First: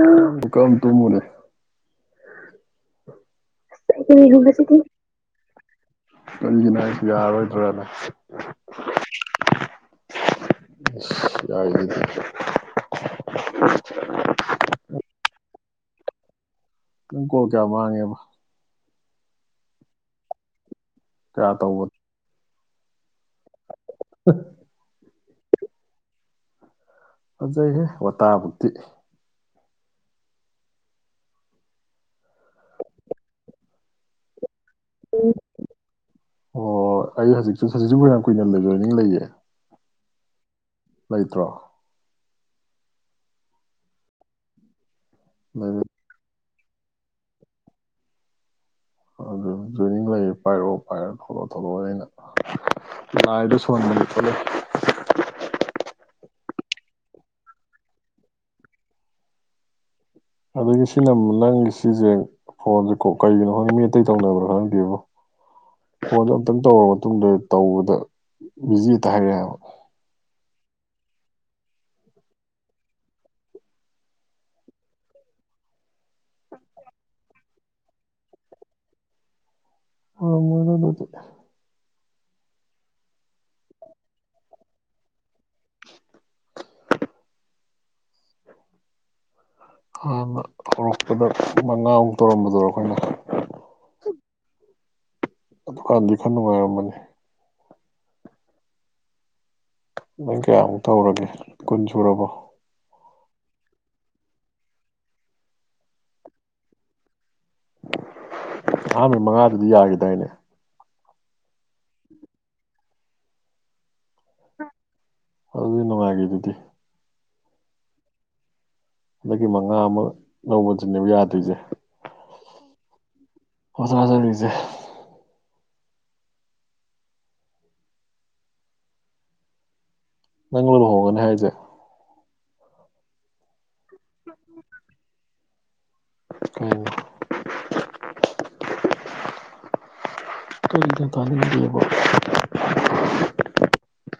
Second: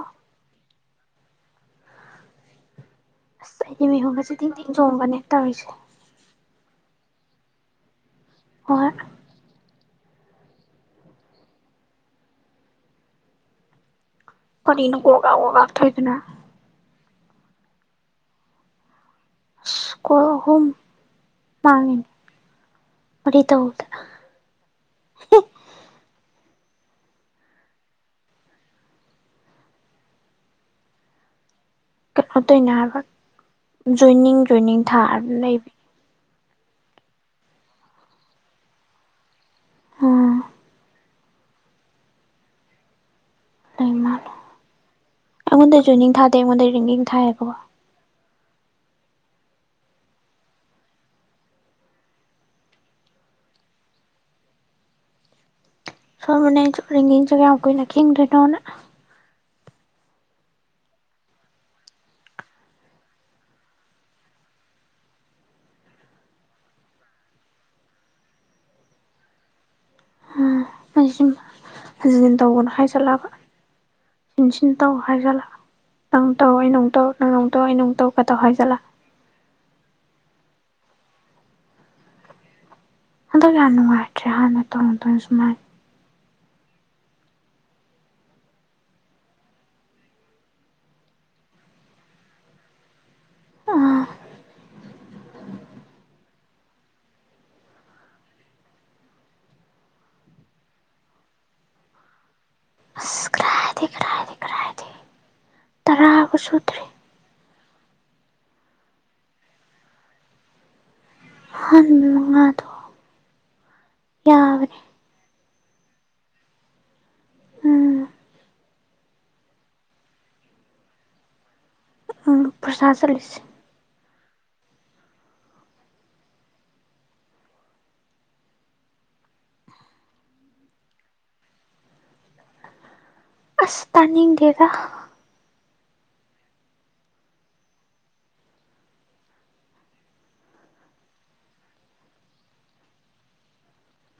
ꯎꯝ ꯃꯤꯀꯞ ꯑꯝ ꯇꯨꯝꯃꯨꯔꯦ ꯑꯩꯗꯤ ꯑꯁ ꯑꯩ ꯃꯤꯍꯨꯟꯒꯁꯦ ꯇꯤꯡ ꯇꯤꯡ ꯒꯤꯕꯁꯤꯗꯤ꯬꯬꯬ ꯆꯣꯡꯕꯅꯦ ꯇꯧꯔꯤꯁꯦ ꯀꯩꯒꯤꯅꯣ ꯍꯥꯢꯁꯦ ꯌꯥꯥꯔ ꯔꯣꯏꯗ꯭ꯔꯅ ꯍꯣꯏ ꯑꯁ ꯌꯥꯢꯁꯤꯗꯤ ꯀꯔꯤꯅꯣ ꯀꯣꯒꯥꯛ ꯀꯣꯒꯥꯛ ꯇꯧꯋꯤꯗꯨꯅ ꯅꯪ ꯀꯣꯜ ꯀꯌꯥ ꯃꯥꯥꯡꯉꯦꯕ ꯑꯁ ꯀꯣꯜ ꯑꯍꯨꯝ ꯀꯌꯥ ꯇꯧꯕ ꯃꯔꯤ ꯇꯧꯕꯗ ꯐꯖꯩꯍꯦ ꯋꯥ ꯇꯥꯕꯧꯗꯤ [unintelligible] ꯍꯥꯏꯕ ꯖꯣꯏꯅꯤꯡ ꯖꯣꯏꯅꯤꯡ ꯊꯥꯔ ꯑꯗꯨꯝ ꯂꯩꯕ ꯑꯣ ꯑꯩ ꯍꯧꯖꯤꯛꯁꯨ ꯍꯧꯖꯤꯛꯁꯨ ꯌꯥꯝ ꯀꯨꯏꯅ ꯂꯩ ꯖꯣꯏꯅꯤꯡ ꯂꯩꯌꯦ ꯎꯝ ꯂꯩꯇ꯭ꯔꯣ ꯂꯩ ꯃꯥꯜꯂꯦ ꯂꯩ ꯑꯩꯉꯣꯟꯗ ꯖꯣꯏꯅꯤꯡ ꯊꯥꯗꯦ ꯑꯩꯉꯣꯟꯗ ꯔꯤꯡꯒꯤꯡ ꯊꯥꯏꯌꯦꯕꯀꯣ ꯑꯗꯨ ꯖꯣꯏꯅꯤꯡ ꯂꯩꯔ ꯄꯥꯏꯔꯛꯑꯣ ꯄꯥꯏꯔꯑꯣ ꯊꯂꯛꯑꯣ ꯊꯂꯛꯑꯣ ꯑꯩꯅ ꯂꯥꯏꯗꯣ ꯁꯣꯟꯕꯅ ꯊꯣꯂꯛ ꯈꯪꯉꯣ ꯅꯪꯁꯨ ꯔꯤꯡꯒꯤꯡꯗꯣ ꯀꯌꯥꯝ ꯀꯨꯏꯅ ꯈꯤꯡꯗꯣꯏꯅꯣꯅ ꯑꯗꯒꯤ ꯁꯤꯅꯃꯨꯝ ꯅꯪꯒꯤ ꯁꯤꯁꯦ ꯐꯣꯟꯁꯦ ꯀꯣ ꯀꯩꯒꯤꯅꯣ ꯈꯪꯗꯦ ꯃꯤ ꯑꯇꯩ ꯇꯧꯅꯕ꯭ꯔ ꯈꯪꯗꯦꯕꯣ ꯐꯣꯟꯗꯣ ꯑꯝꯇꯪ ꯇꯧꯔ ꯃꯇꯨꯡꯗ ꯇꯧꯕꯗ ꯕꯤꯖꯤ ꯍꯦꯛꯇ ꯍꯥꯏꯔꯛꯑꯦ ꯍꯥꯏꯕ ꯑꯩꯁꯨꯅꯤ ꯍꯟꯖꯟ ꯍꯟꯖꯟ ꯇꯧꯒꯅꯣ ꯍꯥꯏ ꯖꯥꯠꯂꯕ ꯁꯤꯟ ꯁꯤꯟ ꯇꯧ ꯍꯥꯏꯖꯥꯠꯂ ꯅꯪ ꯇꯧ ꯑꯩꯩꯅꯃꯨꯛ ꯇꯧ ꯅꯪꯅꯃꯨꯛ ꯇꯧ ꯑꯩꯩꯅꯃꯨꯛ ꯇꯧ ꯀ ꯇꯧ ꯍꯥꯏ ꯖꯥꯠꯂ ꯑꯣꯏꯔꯝꯃꯣꯏꯗ ꯑꯗꯨꯗꯤ ꯍꯟꯗꯛ ꯌꯥꯝ ꯅꯨꯡꯉꯥꯏꯇ꯭ꯔꯦ ꯍꯥꯟꯅ ꯇꯧꯔꯝꯗꯕꯅꯤ ꯁꯨꯃꯥꯏ ꯍꯥꯟꯅ ꯍꯧꯔꯛꯄꯗ ꯃꯉꯥꯃꯨꯛ ꯇꯧꯔꯝꯕꯗꯨꯔꯣ ꯑꯈꯣꯏꯅ ꯑꯥ ꯑꯗꯨꯀꯥꯟꯗꯤ ꯈꯥꯔ ꯅꯨꯡꯉꯥꯏꯔꯝꯕꯅꯤ ꯅꯪ ꯀꯌꯥꯃꯨꯛ ꯇꯧꯔꯒꯦ ꯀꯨꯟ ꯁꯨꯔꯕ ꯀꯥꯏꯗꯩ ꯀꯗꯥꯏꯗꯩ ꯃꯉꯥꯕꯨꯛ ꯁꯨꯗ꯭ꯔꯤ ꯑꯍꯥꯟꯕ ꯃꯉꯥꯗꯨꯝ ꯌꯥꯈꯤꯗꯥꯏꯅꯦ ꯑꯍꯥꯟꯕꯩ ꯃꯉꯥꯗꯣ ꯌꯥꯕꯅꯦ ꯋꯥꯔꯤ ꯅꯨꯡꯉꯥꯏꯈ꯭ꯔꯤꯗꯨꯗꯤ ꯎꯝ ꯍꯟꯗꯛꯀꯤ ꯃꯉꯥ ꯑꯃ ꯂꯧꯕꯗꯨꯅꯦꯕ ꯌꯥꯗ꯭ꯔꯤꯁꯦ ꯐꯣꯔꯁꯥ ꯆꯠꯂꯤꯁꯦ [unintelligible] ꯅꯪꯔꯣ ꯂꯨꯍꯣꯡꯉꯅꯤ ꯍꯥꯏꯖꯦ ꯑꯁ ꯇꯥꯅꯤꯡꯗꯦꯗ ꯎꯝ ꯀꯩꯅꯣ ꯇꯥꯅꯤꯡꯗꯦꯕꯣ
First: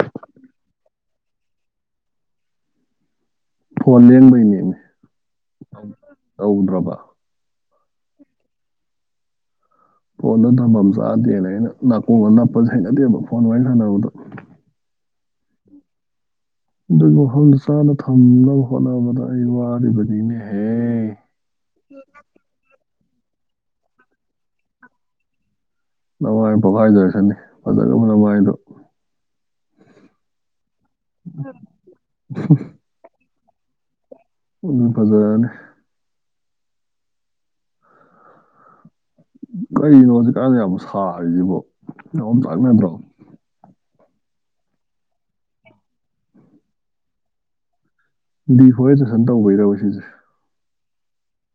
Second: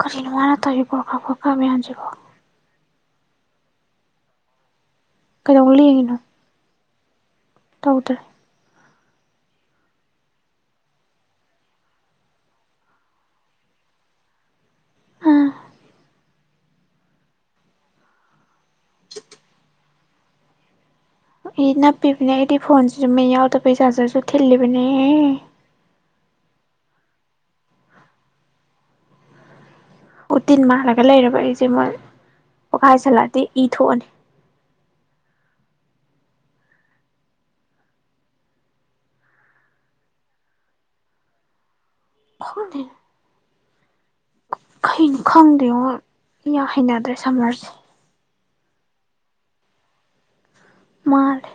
ꯀꯔꯤꯅꯣ ꯃꯥꯅ ꯇꯧꯔꯤ ꯀ꯭ꯔꯣꯀ ꯀ꯭ꯔꯣꯀ ꯃꯌꯥꯝꯁꯤꯕꯣ ꯐꯣꯟ ꯂꯦꯡꯕꯩꯅꯦꯃꯤ ꯀꯩꯗꯧ ꯂꯦꯡꯉꯤꯅꯣ ꯇꯧꯗ꯭ꯔꯕ ꯇꯧꯗ꯭ꯔꯦ ꯐꯣꯟꯗꯣ ꯊꯝꯐꯝ ꯆꯥꯗꯦꯅ ꯑꯩꯅ ꯅꯥꯀꯣꯡꯒ ꯅꯞꯄꯁꯦ ꯍꯩꯅꯗꯦꯕ ꯐꯣꯟ ꯋꯥꯔꯤ ꯁꯥꯟꯅꯕꯗ [inaudible] ꯑꯗꯨꯕꯨ ꯃꯐꯝ ꯆꯥꯅ ꯊꯝꯅꯕ ꯍꯣꯠꯅꯕꯗ ꯑꯩ ꯋꯥꯔꯤꯕꯅꯤꯅꯦꯍꯦ ꯏ ꯅꯞꯄꯤꯕꯅꯦ ꯑꯩꯗꯤ ꯐꯣꯟꯁꯤꯁꯨ ꯃꯤ ꯌꯥꯎꯗ ꯕꯩ ꯆꯥꯖꯔꯁꯨ ꯊꯤꯜꯂꯤꯕꯅꯦ ꯅꯃꯥꯏ ꯄꯣꯛꯈꯥꯏꯖꯔꯛꯁꯅꯤ ꯐꯖꯒ꯭ꯔꯕ ꯅꯃꯥꯏꯗꯣ ꯎꯇꯤꯟ ꯃꯥꯜꯂꯒ ꯂꯩꯔꯕ ꯑꯩꯁꯦ ꯃꯣꯏ ꯄꯣꯈꯥꯏꯁꯜꯂꯛꯑꯗꯤ ꯏ ꯊꯣꯛꯑꯅꯤ ꯎꯝ ꯐꯖꯔꯅꯤ ꯀꯔꯤꯅꯣ ꯍꯧꯖꯤꯛ ꯀꯥꯟꯁꯦ ꯌꯥꯝ ꯁꯥꯔꯤꯁꯤꯕꯣ ꯌꯥꯝ ꯈꯪꯗꯦ ꯑꯣꯝꯆꯥꯛꯅꯗ꯭ꯔꯣ ꯈꯪꯗꯦꯉꯣ ꯌꯥꯝ ꯍꯩꯅꯗ꯭ꯔꯦ ꯁꯝꯃꯔꯁꯦ ꯗꯤ ꯐꯣꯔꯦꯁꯇꯦꯁꯟ ꯇꯧꯕꯩꯔꯕ ꯁꯤꯁꯦ ꯃꯥꯜꯂꯦ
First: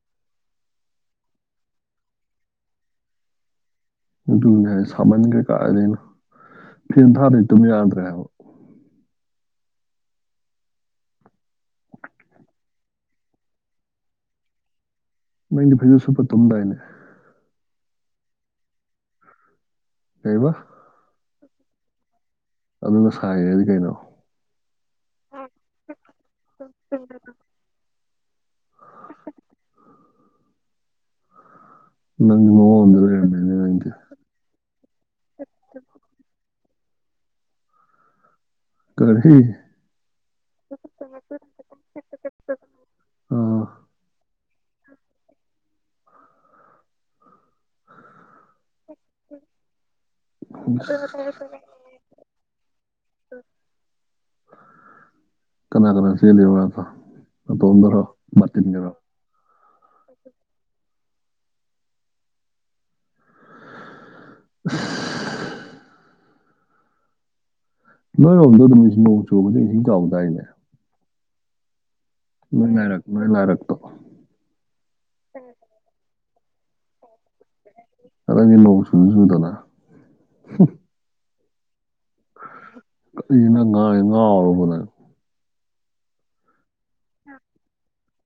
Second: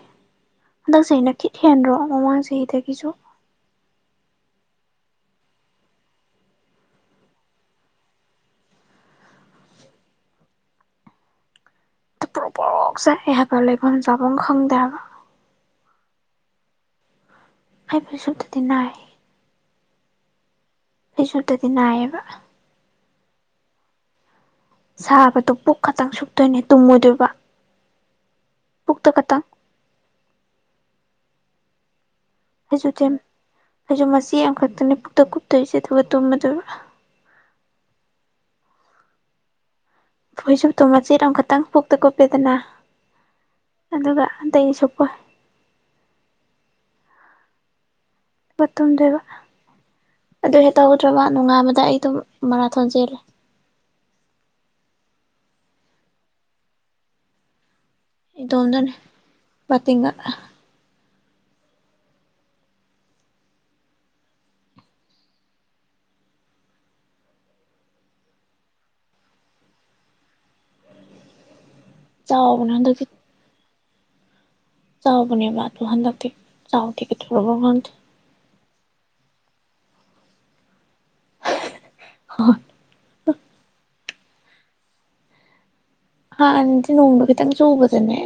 ꯍꯟꯗꯛ ꯆꯍꯤꯅ ꯈꯤꯠ ꯍꯦꯟꯗ꯭ꯔꯣ ꯃꯃꯥꯡ ꯆꯍꯤꯗꯒꯤꯁꯨ ꯑꯗꯨꯅꯦ ꯍꯥꯏꯁꯦ ꯁꯥꯃꯟꯒ꯭ꯔꯦ ꯀꯥꯏꯗꯩꯅꯣ ꯐꯦꯟ ꯊꯥꯗꯗꯤ ꯇꯨꯝꯕ ꯌꯥꯗ꯭ꯔꯦꯕ ꯄ꯭ꯔꯣꯛ ꯄ꯭ꯔꯣꯛ ꯆꯥꯛꯑꯦꯍꯥꯏꯕ ꯂꯩꯕꯝ ꯆꯥꯕꯝ ꯈꯪꯗꯦ ꯍꯥꯏꯕ ꯅꯪ ꯐꯩꯖꯨꯞꯁꯨꯞꯄ ꯇꯨꯝꯕꯩꯅꯦ ꯑꯩ ꯐꯩꯖꯨꯞ ꯁꯨꯝꯇꯗꯤ ꯅꯥꯏ ꯀꯩꯕ ꯑꯩ ꯁꯨꯞꯇꯗꯤ ꯅꯥꯏꯌꯦꯕ ꯑꯗꯨꯅ ꯁꯥꯏꯔꯗꯤ ꯀꯩꯅꯣ ꯁꯥꯕꯗꯣ ꯄꯨꯛ ꯈꯇꯪ ꯁꯨꯞꯇꯣꯏꯅꯦ ꯇꯨꯝꯃꯣꯏꯗꯣꯏꯕ ꯄꯨꯛꯇ ꯈꯇꯪ ꯅꯪꯗꯤ ꯃꯑꯣꯡ ꯑꯝꯗ ꯐꯩꯖꯨꯞꯁꯦ ꯂꯩꯔꯝꯃꯦꯅꯦ ꯅꯪꯗꯤ ꯐꯩꯖꯨꯞ ꯃꯆꯦ ꯑꯃꯈꯛꯇꯅꯦ ꯄꯨꯛꯇ ꯀꯨꯞꯇꯣꯏꯁꯦ ꯑꯗꯨꯒ ꯇꯨꯝꯃꯗꯣꯏꯕ ꯀꯔꯤ ꯐꯩꯖꯨꯞꯇꯣ ꯃꯆꯦꯠ ꯑꯃ ꯈꯇꯥꯡ ꯄꯨꯛꯇ ꯁꯨꯞꯄꯦꯗꯅ ꯑꯥ ꯑꯗꯨꯒ ꯑꯇꯩꯗꯤ ꯁꯨꯞꯄꯣꯏ ꯗꯨꯒ ꯇꯨꯝꯗꯣꯏꯕ ꯑꯗꯨ ꯍꯦꯛ ꯇꯧꯍꯧꯗ꯭ꯔꯕ ꯅꯨꯡꯉꯥꯟꯕꯗ ꯑꯩ ꯑꯗꯨꯝ ꯃꯔꯥꯊꯣꯟ ꯆꯦꯜꯂꯦ [inaudible] ꯀꯅꯥ ꯀꯅꯥ ꯆꯦꯜꯂꯤꯕ ꯅꯇꯣꯝꯇꯔꯣ ꯕꯥꯇꯤꯟꯒꯔꯣ ꯕꯇꯤꯟꯒ ꯍꯥ ꯑꯁ ꯅꯣꯏꯔꯣꯝꯗꯣ ꯅꯣꯡ ꯆꯨꯕꯗꯤ ꯏꯁꯤꯡ ꯆꯥꯎꯗꯥꯏꯅꯦ ꯆꯥꯎꯕꯅꯦ ꯅꯣꯏꯅꯔꯛ ꯍꯟꯗꯛꯇꯤ ꯅꯣꯏꯅꯔꯛ ꯆꯥꯎꯕꯅꯦꯕ ꯑꯗꯣ ꯍꯥꯟꯗꯛꯇꯤ ꯆꯥꯎꯗꯦ ꯀꯩꯗꯧꯔꯕꯅꯣ ꯈꯪꯗꯦ ꯅꯣꯡꯁꯨ ꯆꯨꯗꯅ ꯀꯔꯤꯅꯣ ꯅꯪ ꯉꯥꯡꯉꯤ ꯉꯥꯎꯔꯕꯣ ꯅꯪ ꯍꯥꯟ ꯅꯗꯤ ꯅꯣꯡꯗꯣ ꯈꯤꯇꯪ ꯆꯨꯕꯗꯅꯦ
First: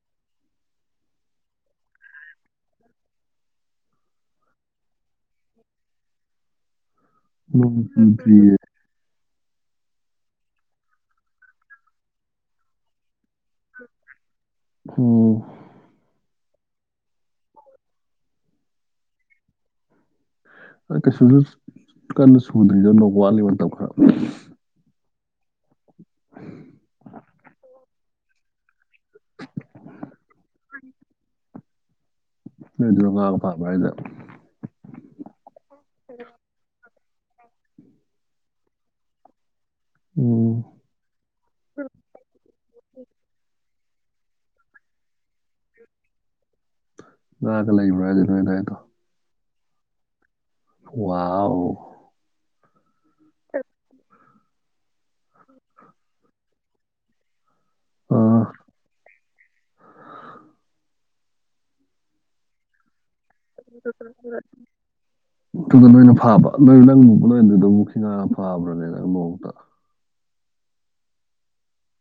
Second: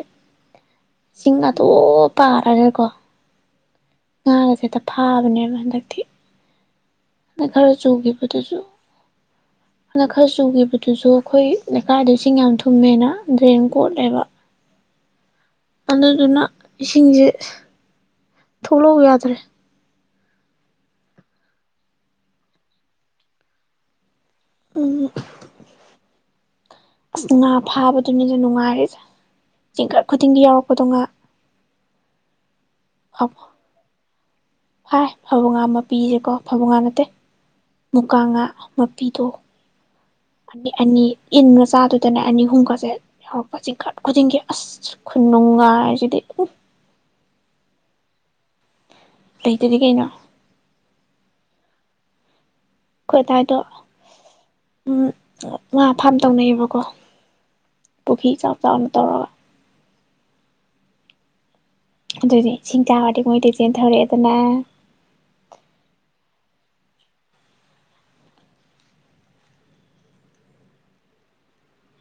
ꯁꯤꯡ ꯑꯗꯨꯝ ꯄꯥꯔꯒꯀꯣ ꯉꯥꯒꯁꯦꯍꯦꯛꯇ ꯐꯥꯕꯅꯦꯕ ꯍꯟꯗꯛꯇꯤ ꯗꯛ ꯈꯔ ꯅꯣꯡ ꯆꯨꯗ꯭ꯔꯤꯌꯦ ꯆꯨꯍꯤꯕꯗꯨꯁꯨ ꯑꯗꯨꯅ ꯈꯔ ꯆꯨꯈꯤꯕꯗꯨꯁꯨ ꯑꯩꯈꯣꯏ ꯂꯩꯀꯥꯏꯗꯣ ꯏꯁꯤꯡ ꯌꯥꯝ ꯊꯨꯝꯃꯦꯅ ꯗ꯭ꯔꯦꯟ ꯀꯣꯠꯂꯦꯕ ꯑꯣ ꯑꯗꯨꯗꯨꯅ ꯏꯁꯤꯡꯁꯦ ꯊꯣꯛꯂꯥꯎ ꯌꯥꯗ꯭ꯔꯦ ꯀꯩꯁꯨꯁꯨ ꯀꯟꯅ ꯁꯨꯗ꯭ꯔꯤꯗ ꯅꯣꯡ ꯋꯥꯠꯂꯤ ꯃꯇꯝ ꯈꯔ ꯎꯝ ꯑꯗꯨꯅꯤꯅ ꯅꯨꯡꯉꯥꯏꯔꯤꯁꯦ ꯆꯤꯡꯈꯠ ꯈꯨꯗꯤꯡꯒꯤ ꯌꯥꯎꯔꯛꯄꯗꯣ ꯉꯥ ꯅꯣꯏꯗꯨꯅ ꯑ ꯉꯥꯒ ꯐꯥꯕ꯭ꯔꯥ ꯍꯥꯏꯁꯦ ꯐꯥꯏ ꯐꯕꯧꯉꯥ ꯃꯄꯤꯁꯦꯀꯣ ꯐꯕꯧꯉꯥ ꯅꯠꯇꯦ ꯃꯨꯀꯥꯉꯥ ꯃꯄꯤꯗꯣ ꯎꯝ ꯑꯅꯤ ꯏꯟꯒ ꯆꯥꯗꯨꯗꯅ ꯑꯅꯤ ꯑꯍꯨꯝꯒꯁꯦ ꯌꯥꯎꯔꯛꯄ ꯆꯤꯡꯈꯠ ꯈꯨꯗꯤꯡꯒꯤ ꯑꯁ ꯈꯨꯅꯨꯡꯉꯥꯏ ꯈꯨꯅꯨꯡꯉꯥꯏꯁꯤꯗꯤ ꯎꯝ ꯉꯥꯒ ꯂꯩꯕ꯭ꯔ ꯍꯥꯏꯁꯦ ꯅꯣꯏ ꯗꯥꯏꯗꯣ ꯂꯩꯇꯗꯤ ꯀꯩꯅꯣ ꯋꯥꯎ ꯑꯩꯈꯣꯏ ꯑꯗꯨꯗꯥꯏꯗ ꯎꯝ ꯉꯥ ꯐꯥꯝ ꯇꯧꯅꯩꯌꯦꯕꯀꯣ ꯄꯨꯈ꯭ꯔꯤ ꯑꯥ ꯆꯥꯎ ꯆꯥꯎꯅ ꯇꯧꯔꯒ ꯑꯗꯨꯗꯤ ꯏꯁꯤꯡ ꯃꯣꯏꯗꯤ ꯆꯦꯟꯊꯔꯛꯑꯦꯗꯅ ꯑꯗꯨꯗ ꯅꯣꯏꯅ ꯐꯥꯕ ꯅꯣꯏ ꯅꯪ ꯂꯨꯛ ꯅꯣꯏ ꯑꯗꯨꯗ ꯑꯃꯨꯛꯈꯤ ꯉꯥ ꯐꯕ꯭ꯔꯅꯦ ꯅꯪ ꯃꯨꯛꯇ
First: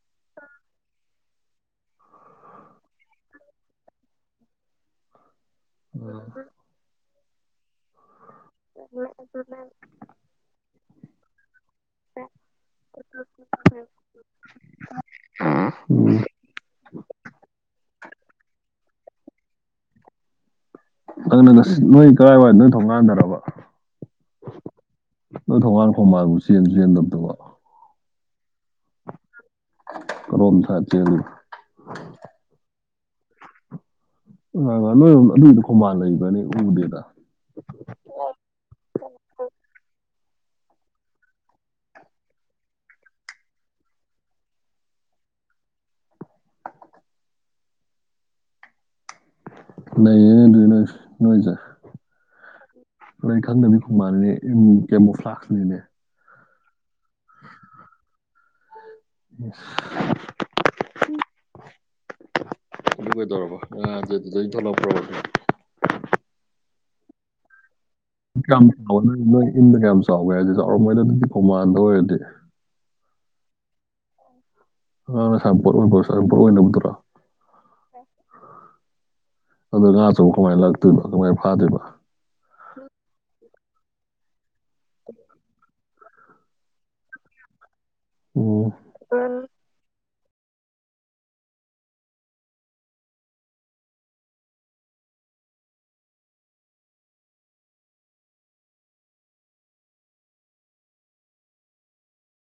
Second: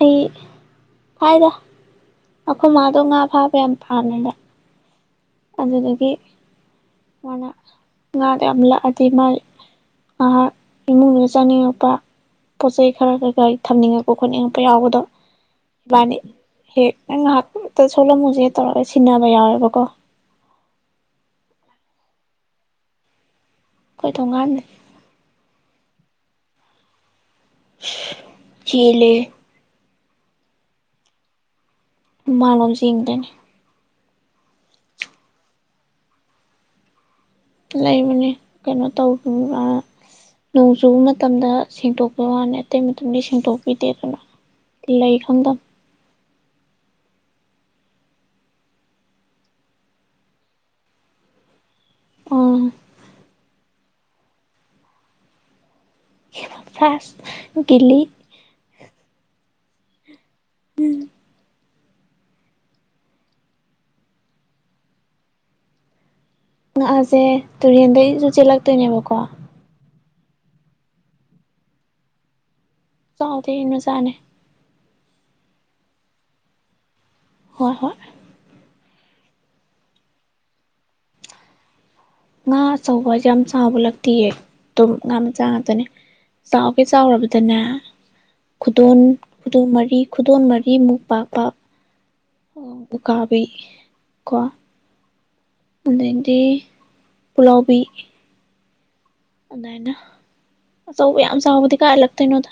ꯑꯩ ꯐꯥꯏꯗ ꯑꯩꯈꯣꯏ ꯃꯥꯗꯣ ꯉꯥ ꯐꯥꯕ ꯌꯥꯝ ꯄꯥꯃꯦꯗ ꯑꯗꯨꯗꯒꯤ ꯃꯥꯅ ꯉꯥꯗ ꯌꯥꯝ ꯂꯥꯛꯑꯗꯤ ꯃꯥꯥꯏ ꯉꯍꯥꯛ ꯏꯃꯨꯡꯗꯨ ꯆꯥꯅꯤꯡꯉꯛꯄ ꯄꯣꯠ ꯆꯩ ꯈꯔ ꯀꯩꯀꯔꯤ ꯊꯝꯅꯤꯡꯉꯛꯄ ꯈꯣꯠꯅꯤꯡꯉꯛꯄ ꯌꯥꯎꯕꯗꯣ ꯏꯕꯥꯅꯤ ꯎꯝ ꯍꯦꯛ ꯅ ꯉꯥꯏꯍꯥꯛꯇ ꯁꯣꯂꯝꯃꯨꯁꯦ ꯍꯦꯛ ꯇꯧꯔꯒ ꯁꯤꯟꯅꯕ ꯌꯥꯎꯋꯦꯕꯀꯣ ꯅꯣꯏ ꯀꯔꯥꯏꯋꯥꯏꯗ ꯅꯣꯏ ꯊꯣꯡ ꯒꯥꯟꯗꯔꯕ ꯑꯩꯈꯣꯏ ꯊꯣꯡꯒꯥꯥꯟ ꯍꯣꯔꯃꯥꯡꯕꯨ ꯆꯦꯟ ꯆꯦꯟꯗꯕꯗꯕ ꯆꯦꯜꯂꯦ ꯀꯔꯣꯝ ꯁꯥꯠꯂ ꯆꯦꯜꯂꯤꯕ ꯃꯥꯃꯥꯡ ꯂꯣꯝ ꯆꯦꯟꯈꯤꯗꯣꯏꯅꯤ ꯑ ꯅꯣꯏ ꯑꯗꯨꯒꯤꯗꯤ ꯈꯣꯡꯕꯥꯜ ꯂꯩꯕ꯭ꯔꯥꯅꯦ ꯎꯗꯦꯗ ꯂꯩꯕꯅꯤ ꯀꯩꯅꯣ ꯇꯧꯕꯅꯤ ꯃꯥ ꯅꯣꯡ ꯆꯨꯕ ꯃꯇꯝꯗ ꯁꯦꯡꯇꯣꯛꯄ ꯋꯥꯅꯤ ꯑꯇꯩ ꯃꯇꯝꯗꯤ ꯁꯦꯡꯇꯣꯛꯄꯤꯗꯦ ꯑꯗꯨꯅ ꯂꯩ ꯈꯪꯗ ꯂꯩꯌꯦ ꯑꯗꯨ ꯅꯨꯡꯉꯥꯏꯖꯔꯣꯏ ꯈꯪꯗꯕꯤ [unintelligible] ꯐꯥꯁ ꯕꯤꯜꯂꯤ [inaudible] ꯑꯗꯨ ꯀꯩꯗꯧꯔꯕ ꯉꯥꯖ ꯗꯨꯎꯩ ꯑꯣꯏꯊꯣꯛꯂꯛꯄ꯭ꯔ ꯉꯥꯁꯦ ꯇꯨꯔꯦꯟꯗꯒꯤꯁꯨ ꯀꯌꯥꯝ ꯆꯥꯎꯋꯦ ꯆꯦꯜꯂꯛꯇꯣꯏꯅꯦꯕꯀꯣ ꯅꯣꯏ ꯅꯣꯏ ꯏꯟꯗ ꯀꯌꯥꯝ ꯆꯥꯎꯒꯦ ꯍꯥꯏꯁꯦ ꯆꯥꯎꯔꯝꯝꯕꯩꯗꯨꯗꯤ ꯄꯣꯡꯃꯥꯟꯗ ꯑꯣꯏꯔꯗꯤ ꯆꯥꯎꯗꯦ ꯃꯥꯆꯥꯅꯤ ꯑꯉꯥꯡ ꯁꯥꯅꯄꯣꯠ ꯁꯥꯅꯄꯣꯠ ꯑꯣꯏꯅꯕꯗꯨꯔꯣ ꯍꯣꯏ ꯍꯣꯏ ꯑꯗꯣ ꯉꯥ ꯑꯆꯧꯕ ꯀꯃꯥꯏꯅ ꯂꯥꯛꯛꯇꯣꯏꯔꯤꯕ ꯀꯃꯥꯏꯅ ꯐꯥꯗꯣꯏꯔꯤꯕ ꯉꯥ ꯑꯆꯧꯕꯁꯦ ꯌꯥꯝ ꯆꯥꯎꯕ ꯂꯛꯇꯤꯌꯦ ꯑꯗꯨꯝ ꯉꯥ ꯃꯆꯥ ꯉꯥꯛꯇꯅꯦ ꯆꯥꯎꯒꯦ ꯆꯥꯎꯔꯕꯗꯅꯦ ꯎꯝ ꯈꯨꯗꯣꯟ ꯈꯨꯗꯣ ꯃꯔꯤ ꯈꯨꯗꯣꯟ ꯃꯔꯤꯃꯨꯛ ꯄꯥꯛꯄ ꯎꯀꯥꯕꯤ ꯀꯣ ꯑꯗꯤ ꯄꯨꯛꯂꯥꯎꯕꯤ ꯑꯗꯨꯃꯥꯏꯅ ꯑꯆꯧꯕ ꯌꯥꯝ ꯆꯥꯎꯕꯗꯤ ꯀꯥꯏꯂꯛꯇꯣꯏꯅꯣꯗ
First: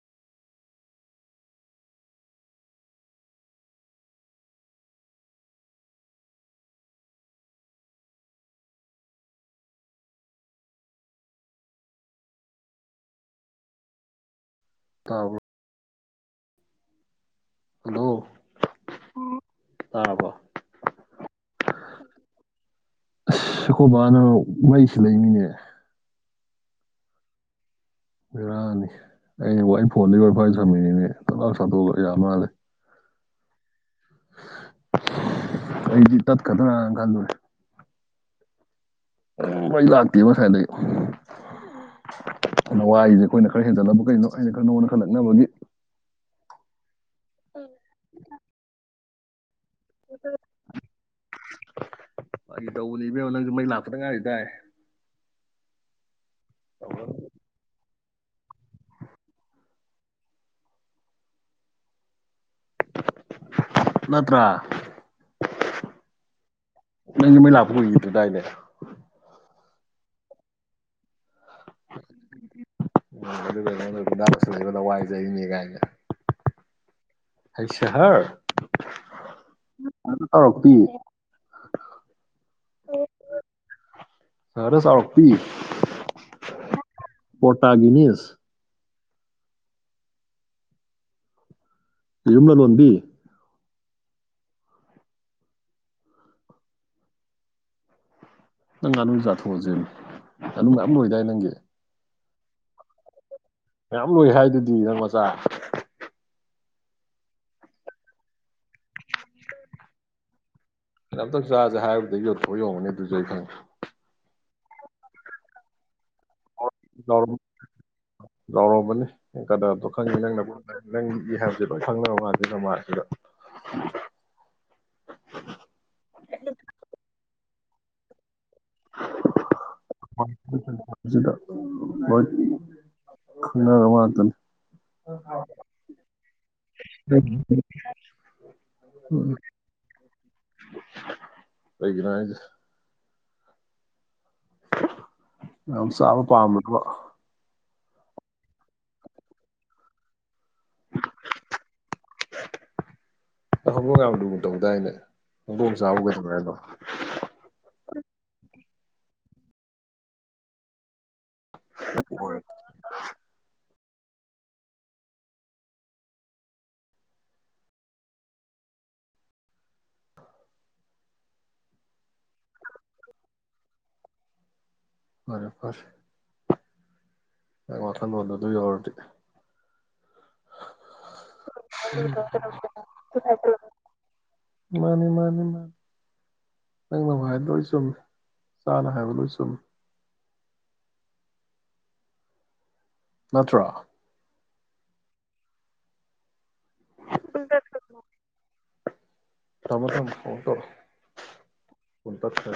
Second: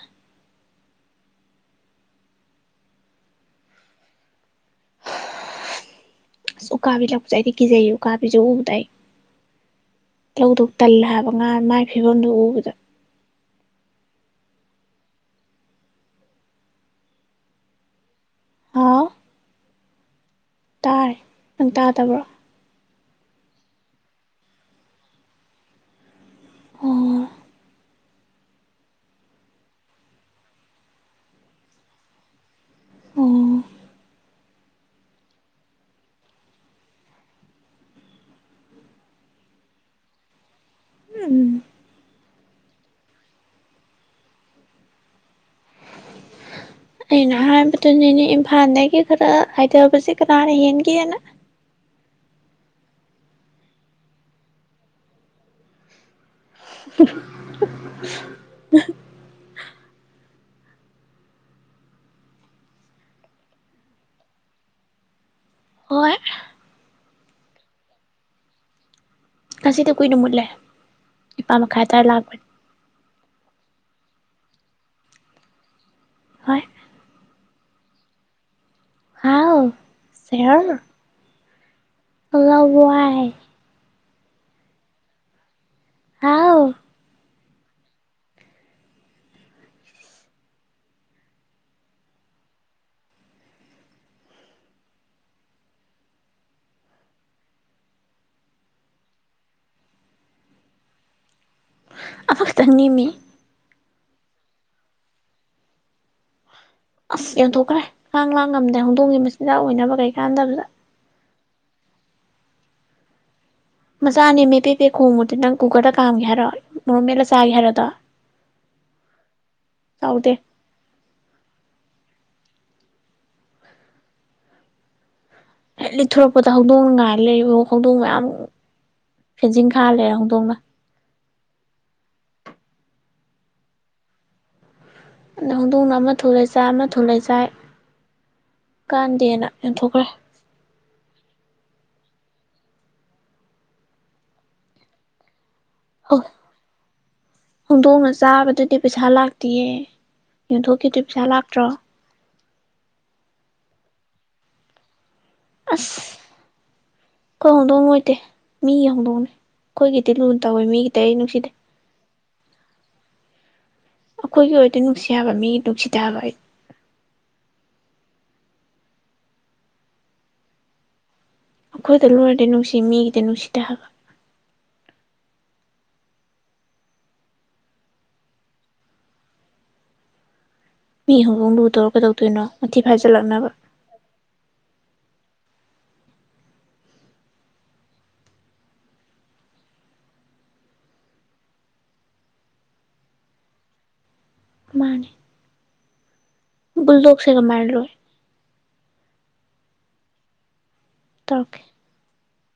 ꯑ ꯎꯀꯥꯕꯤ ꯂꯛꯄꯁꯦ ꯑꯩꯗꯤ ꯀꯤꯖꯩꯌꯦ ꯎꯀꯥꯕꯤꯁꯨ ꯎꯕ ꯂꯧꯗꯧꯛ ꯇꯜꯂꯦ ꯍꯥꯏꯕ ꯉꯥ ꯃꯥꯏ ꯐꯤꯕꯝꯗꯨ ꯎꯕꯗ ꯇꯕ꯭ꯔꯣ ꯍꯜꯂꯣ ꯍꯥꯥꯎ ꯇꯥꯔꯕꯣ ꯇꯥꯔꯦ ꯅꯪ ꯇꯥꯗꯕ꯭ꯔꯣ ꯑꯁ ꯑꯀꯣꯢꯕꯅ ꯃꯩ ꯁꯤꯜꯂꯛꯢꯝꯅꯤꯅꯦ ꯑꯣ ꯕꯦꯔꯅꯦ ꯑꯩꯅ ꯋꯥꯢ ꯐꯣꯟꯗꯒꯤ ꯋꯥꯢꯐꯥꯢ ꯁꯝꯃꯨꯢꯅꯤꯅꯦ ꯊꯛ ꯂꯥꯎꯅ ꯁꯠꯇꯣꯛꯑꯒ ꯌꯥ ꯃꯥꯜꯂꯦ ꯎꯝ ꯍꯝ ꯑꯩꯗꯤ ꯇꯠꯀꯗ꯭ꯔꯅ ꯀꯜꯂꯨꯔꯦ ꯃꯩ ꯂꯥꯛꯇꯦꯕ ꯉꯁꯥꯏꯗꯩ ꯎꯝ ꯂꯋꯥꯏꯁꯦ ꯑꯩꯈꯣꯏꯅ ꯈꯔ ꯍꯦꯟꯖꯜꯂꯕ ꯀꯩꯅꯣ ꯑꯩꯅ ꯀꯔ ꯅꯪꯉꯣꯟꯗ ꯈꯔ ꯂꯛꯅꯕꯒꯤ ꯑꯩꯅ ꯍꯥꯏꯕꯗꯨꯅꯤꯅꯦ ꯏꯝꯐꯥꯜꯗꯒꯤ ꯈꯔ ꯍꯥꯏꯊꯕꯁꯦ ꯀꯅꯥꯅ ꯍꯦꯟꯒꯦꯅ ꯐꯒꯤ ꯇꯧꯕꯅꯦ ꯏꯕꯦꯝꯃ ꯅꯪꯁꯨ ꯃꯩ ꯂꯥꯛꯄꯗ ꯉꯥꯏꯔꯤ ꯗꯥꯏ [unintelligible] ꯅꯠꯇ꯭ꯔꯥ ꯍꯣꯢ ꯅꯪꯗꯤ ꯃꯩ ꯂꯥꯛꯄ ꯀꯨꯏꯒꯤꯗ꯭ꯔꯤ ꯗꯥꯏꯅꯦ ꯉꯁꯤꯗꯤ ꯀꯨꯏꯅ ꯃꯨꯠꯂꯦ ꯅꯤꯄꯥꯜ ꯃꯈꯥꯏ ꯑꯗꯥꯏ ꯂꯥꯛꯄꯅꯦ [unintelligible] ꯍꯏ ꯍꯩ ꯁꯥꯍꯔ ꯍꯥꯎ ꯁꯥꯍꯔ ꯁꯦꯔ ꯆꯥꯎꯔꯛꯄꯤ ꯂꯋꯥꯏ ꯁꯥꯍꯔꯗ ꯆꯥꯎꯔꯛꯄꯤ ꯍꯥꯎ ꯄꯣꯇꯥꯔꯒꯤꯅꯤꯁ ꯌꯦꯔꯨꯝ ꯂꯂꯣꯟꯕꯤ ꯅꯪ ꯉꯥꯅꯨ ꯆꯥꯊꯣꯛꯑꯖꯦꯃꯦ ꯉꯥꯅꯨ ꯃꯌꯥꯝ ꯂꯣꯏꯗꯥꯏ ꯅꯪꯒꯤ ꯑꯃꯈꯛꯇꯅꯦꯃꯤ ꯃꯌꯥꯝ ꯂꯣꯏ ꯍꯥꯏꯗꯨꯗꯤ ꯅꯪ ꯃꯆꯥ ꯑꯁ ꯌꯣꯟꯊꯣꯛꯈ꯭ꯔꯦ ꯈꯥꯡ ꯂꯥꯛ ꯉꯝꯗꯦ ꯍꯧꯗꯣꯡꯉꯤ ꯃꯆꯤꯟꯖꯥꯛ ꯑꯣꯏꯅꯕ ꯀꯩ ꯀꯥꯟꯗꯕꯗ ꯑꯩꯅ ꯑꯝꯇꯪ ꯆꯥꯥꯁꯦ ꯍꯥꯏꯔꯨꯕꯗꯒꯤ ꯌꯣꯟꯊꯣꯛꯏ ꯑꯣꯏꯔꯝꯒꯅꯤ ꯑꯗꯨꯁꯨ ꯑꯩ ꯈꯪꯉꯦ ꯃꯆꯥꯅꯦ ꯃꯦ ꯄꯦꯄꯦ ꯈꯣꯡꯕꯗꯨ ꯅꯪ ꯀꯨꯀꯔꯗ ꯀꯥꯝꯒꯦ ꯍꯥꯏꯔꯣ ꯃꯣꯔꯣꯛ ꯃꯦꯠꯂꯒ ꯆꯥꯒꯦ ꯍꯥꯏꯔꯗꯣ ꯂꯥꯎꯔꯝꯃꯅꯤ ꯀꯗ꯭ꯔꯗꯣ ꯈꯪꯉꯦ ꯅꯪꯒꯨꯟ ꯅꯪ ꯂꯤꯛꯑꯦ ꯍꯥꯏꯕꯗꯨ [unintelligible] ꯂꯤꯠꯊꯣꯔꯛꯄꯗ ꯍꯧꯗꯣꯡꯅ ꯉꯥꯏ ꯂꯩꯔꯤꯕ ꯍꯧꯗꯣꯡ ꯃꯌꯥꯝ ꯐꯦꯟꯁꯤꯡ ꯈꯥ ꯂꯩꯔꯦ ꯍꯧꯗꯣꯡꯅ [inaudible] ꯈꯪꯅꯔꯕ ꯉꯥꯛꯇꯅꯦ ꯑꯗꯣ ꯍꯧꯗꯣꯡꯅ ꯑꯃ ꯊꯣꯛꯂꯛꯑꯦ ꯆꯥ ꯑꯃ ꯊꯣꯛꯂꯛꯑꯦ ꯆꯥꯏ ꯀꯥꯟꯗꯦꯅ ꯌꯦꯟꯊꯣꯛꯈ꯭ꯔꯦ ꯀꯩꯒꯤꯅꯣ ꯍꯥꯏꯁꯦ ꯌꯥꯝ ꯆꯥꯕ ꯄꯥꯝꯕꯗꯣ ꯍꯧꯗꯣꯡꯅ ꯆꯥꯕꯗꯨꯗꯤ ꯄꯩꯁꯥ ꯂꯥꯛꯇꯤꯌꯦ ꯌꯣꯟꯊꯣꯛꯈꯤꯗꯨ ꯄꯩꯁꯥ ꯂꯥꯛꯇ꯭ꯔꯣ ꯅꯪ ꯍꯧꯗꯣꯡ ꯌꯥꯝ ꯂꯨꯅ ꯇꯧꯗꯥꯏꯅꯦ ꯍꯧꯗꯣꯡꯅ ꯑꯁ ꯆꯥꯕꯕꯨ ꯀꯩꯗꯧꯋꯦ ꯍꯥꯏꯅꯣ ꯎꯝ ꯃꯤ ꯌꯧꯗꯣꯡꯅꯦ ꯑꯈꯣꯏꯒꯤꯗꯤ ꯂꯨꯅ ꯇꯧꯋꯦ ꯃꯤꯒꯤꯗꯤ ꯑꯩ ꯅꯨꯡꯁꯤꯗꯦ [inaudible] ꯑꯈꯣꯏꯒꯤ ꯑꯣꯏꯔꯗꯤ ꯅꯨꯡꯁꯤ ꯍꯥꯏꯕ ꯃꯤ ꯅꯨꯡꯁꯤꯗꯦ ꯍꯥꯏꯕ ꯑꯩ ꯑꯈꯣꯏꯗ ꯂꯣꯏꯔꯗꯤ ꯅꯨꯡꯁꯤ ꯃꯤꯒꯤꯗꯤ ꯅꯨꯡꯁꯤꯗꯦ ꯍꯥꯏꯕ ꯐꯔꯦ ꯐꯔꯦ ꯅꯪ ꯋꯥꯈꯜꯂꯣꯟꯗꯣ ꯑꯗꯨ ꯌꯧꯔꯗꯤ ꯃꯤ ꯍꯧꯗꯣꯡ ꯂꯨꯅꯇꯧꯔ ꯀꯩꯗꯧꯗꯣꯏꯅꯣ ꯃꯊꯤ ꯐꯥꯏꯖꯜꯂꯛꯅꯕ ꯃꯥꯅꯤ ꯃꯥꯅꯤ ꯃꯥꯅꯤ ꯅꯪꯅꯕꯨ ꯍꯥꯏꯔꯗꯤ ꯂꯣꯏ ꯆꯨꯝꯃꯦ ꯆꯥꯅ ꯍꯥꯏꯕ ꯂꯣꯏ ꯆꯨꯝꯃꯦ ꯅꯠꯇ꯭ꯔꯣ ꯃꯥꯟꯅꯦ ꯨꯕꯨꯜꯗꯣꯛꯁꯦ ꯀꯃꯥꯏꯅ ꯂꯣꯏ ꯊꯝꯃꯣ ꯊꯝꯃꯣ ꯑꯃꯨꯛ ꯇꯧꯔꯛ ꯑꯣ ꯇꯧꯔꯛꯀꯦ ꯐꯣꯟ ꯇꯠꯀ꯭ꯔꯦ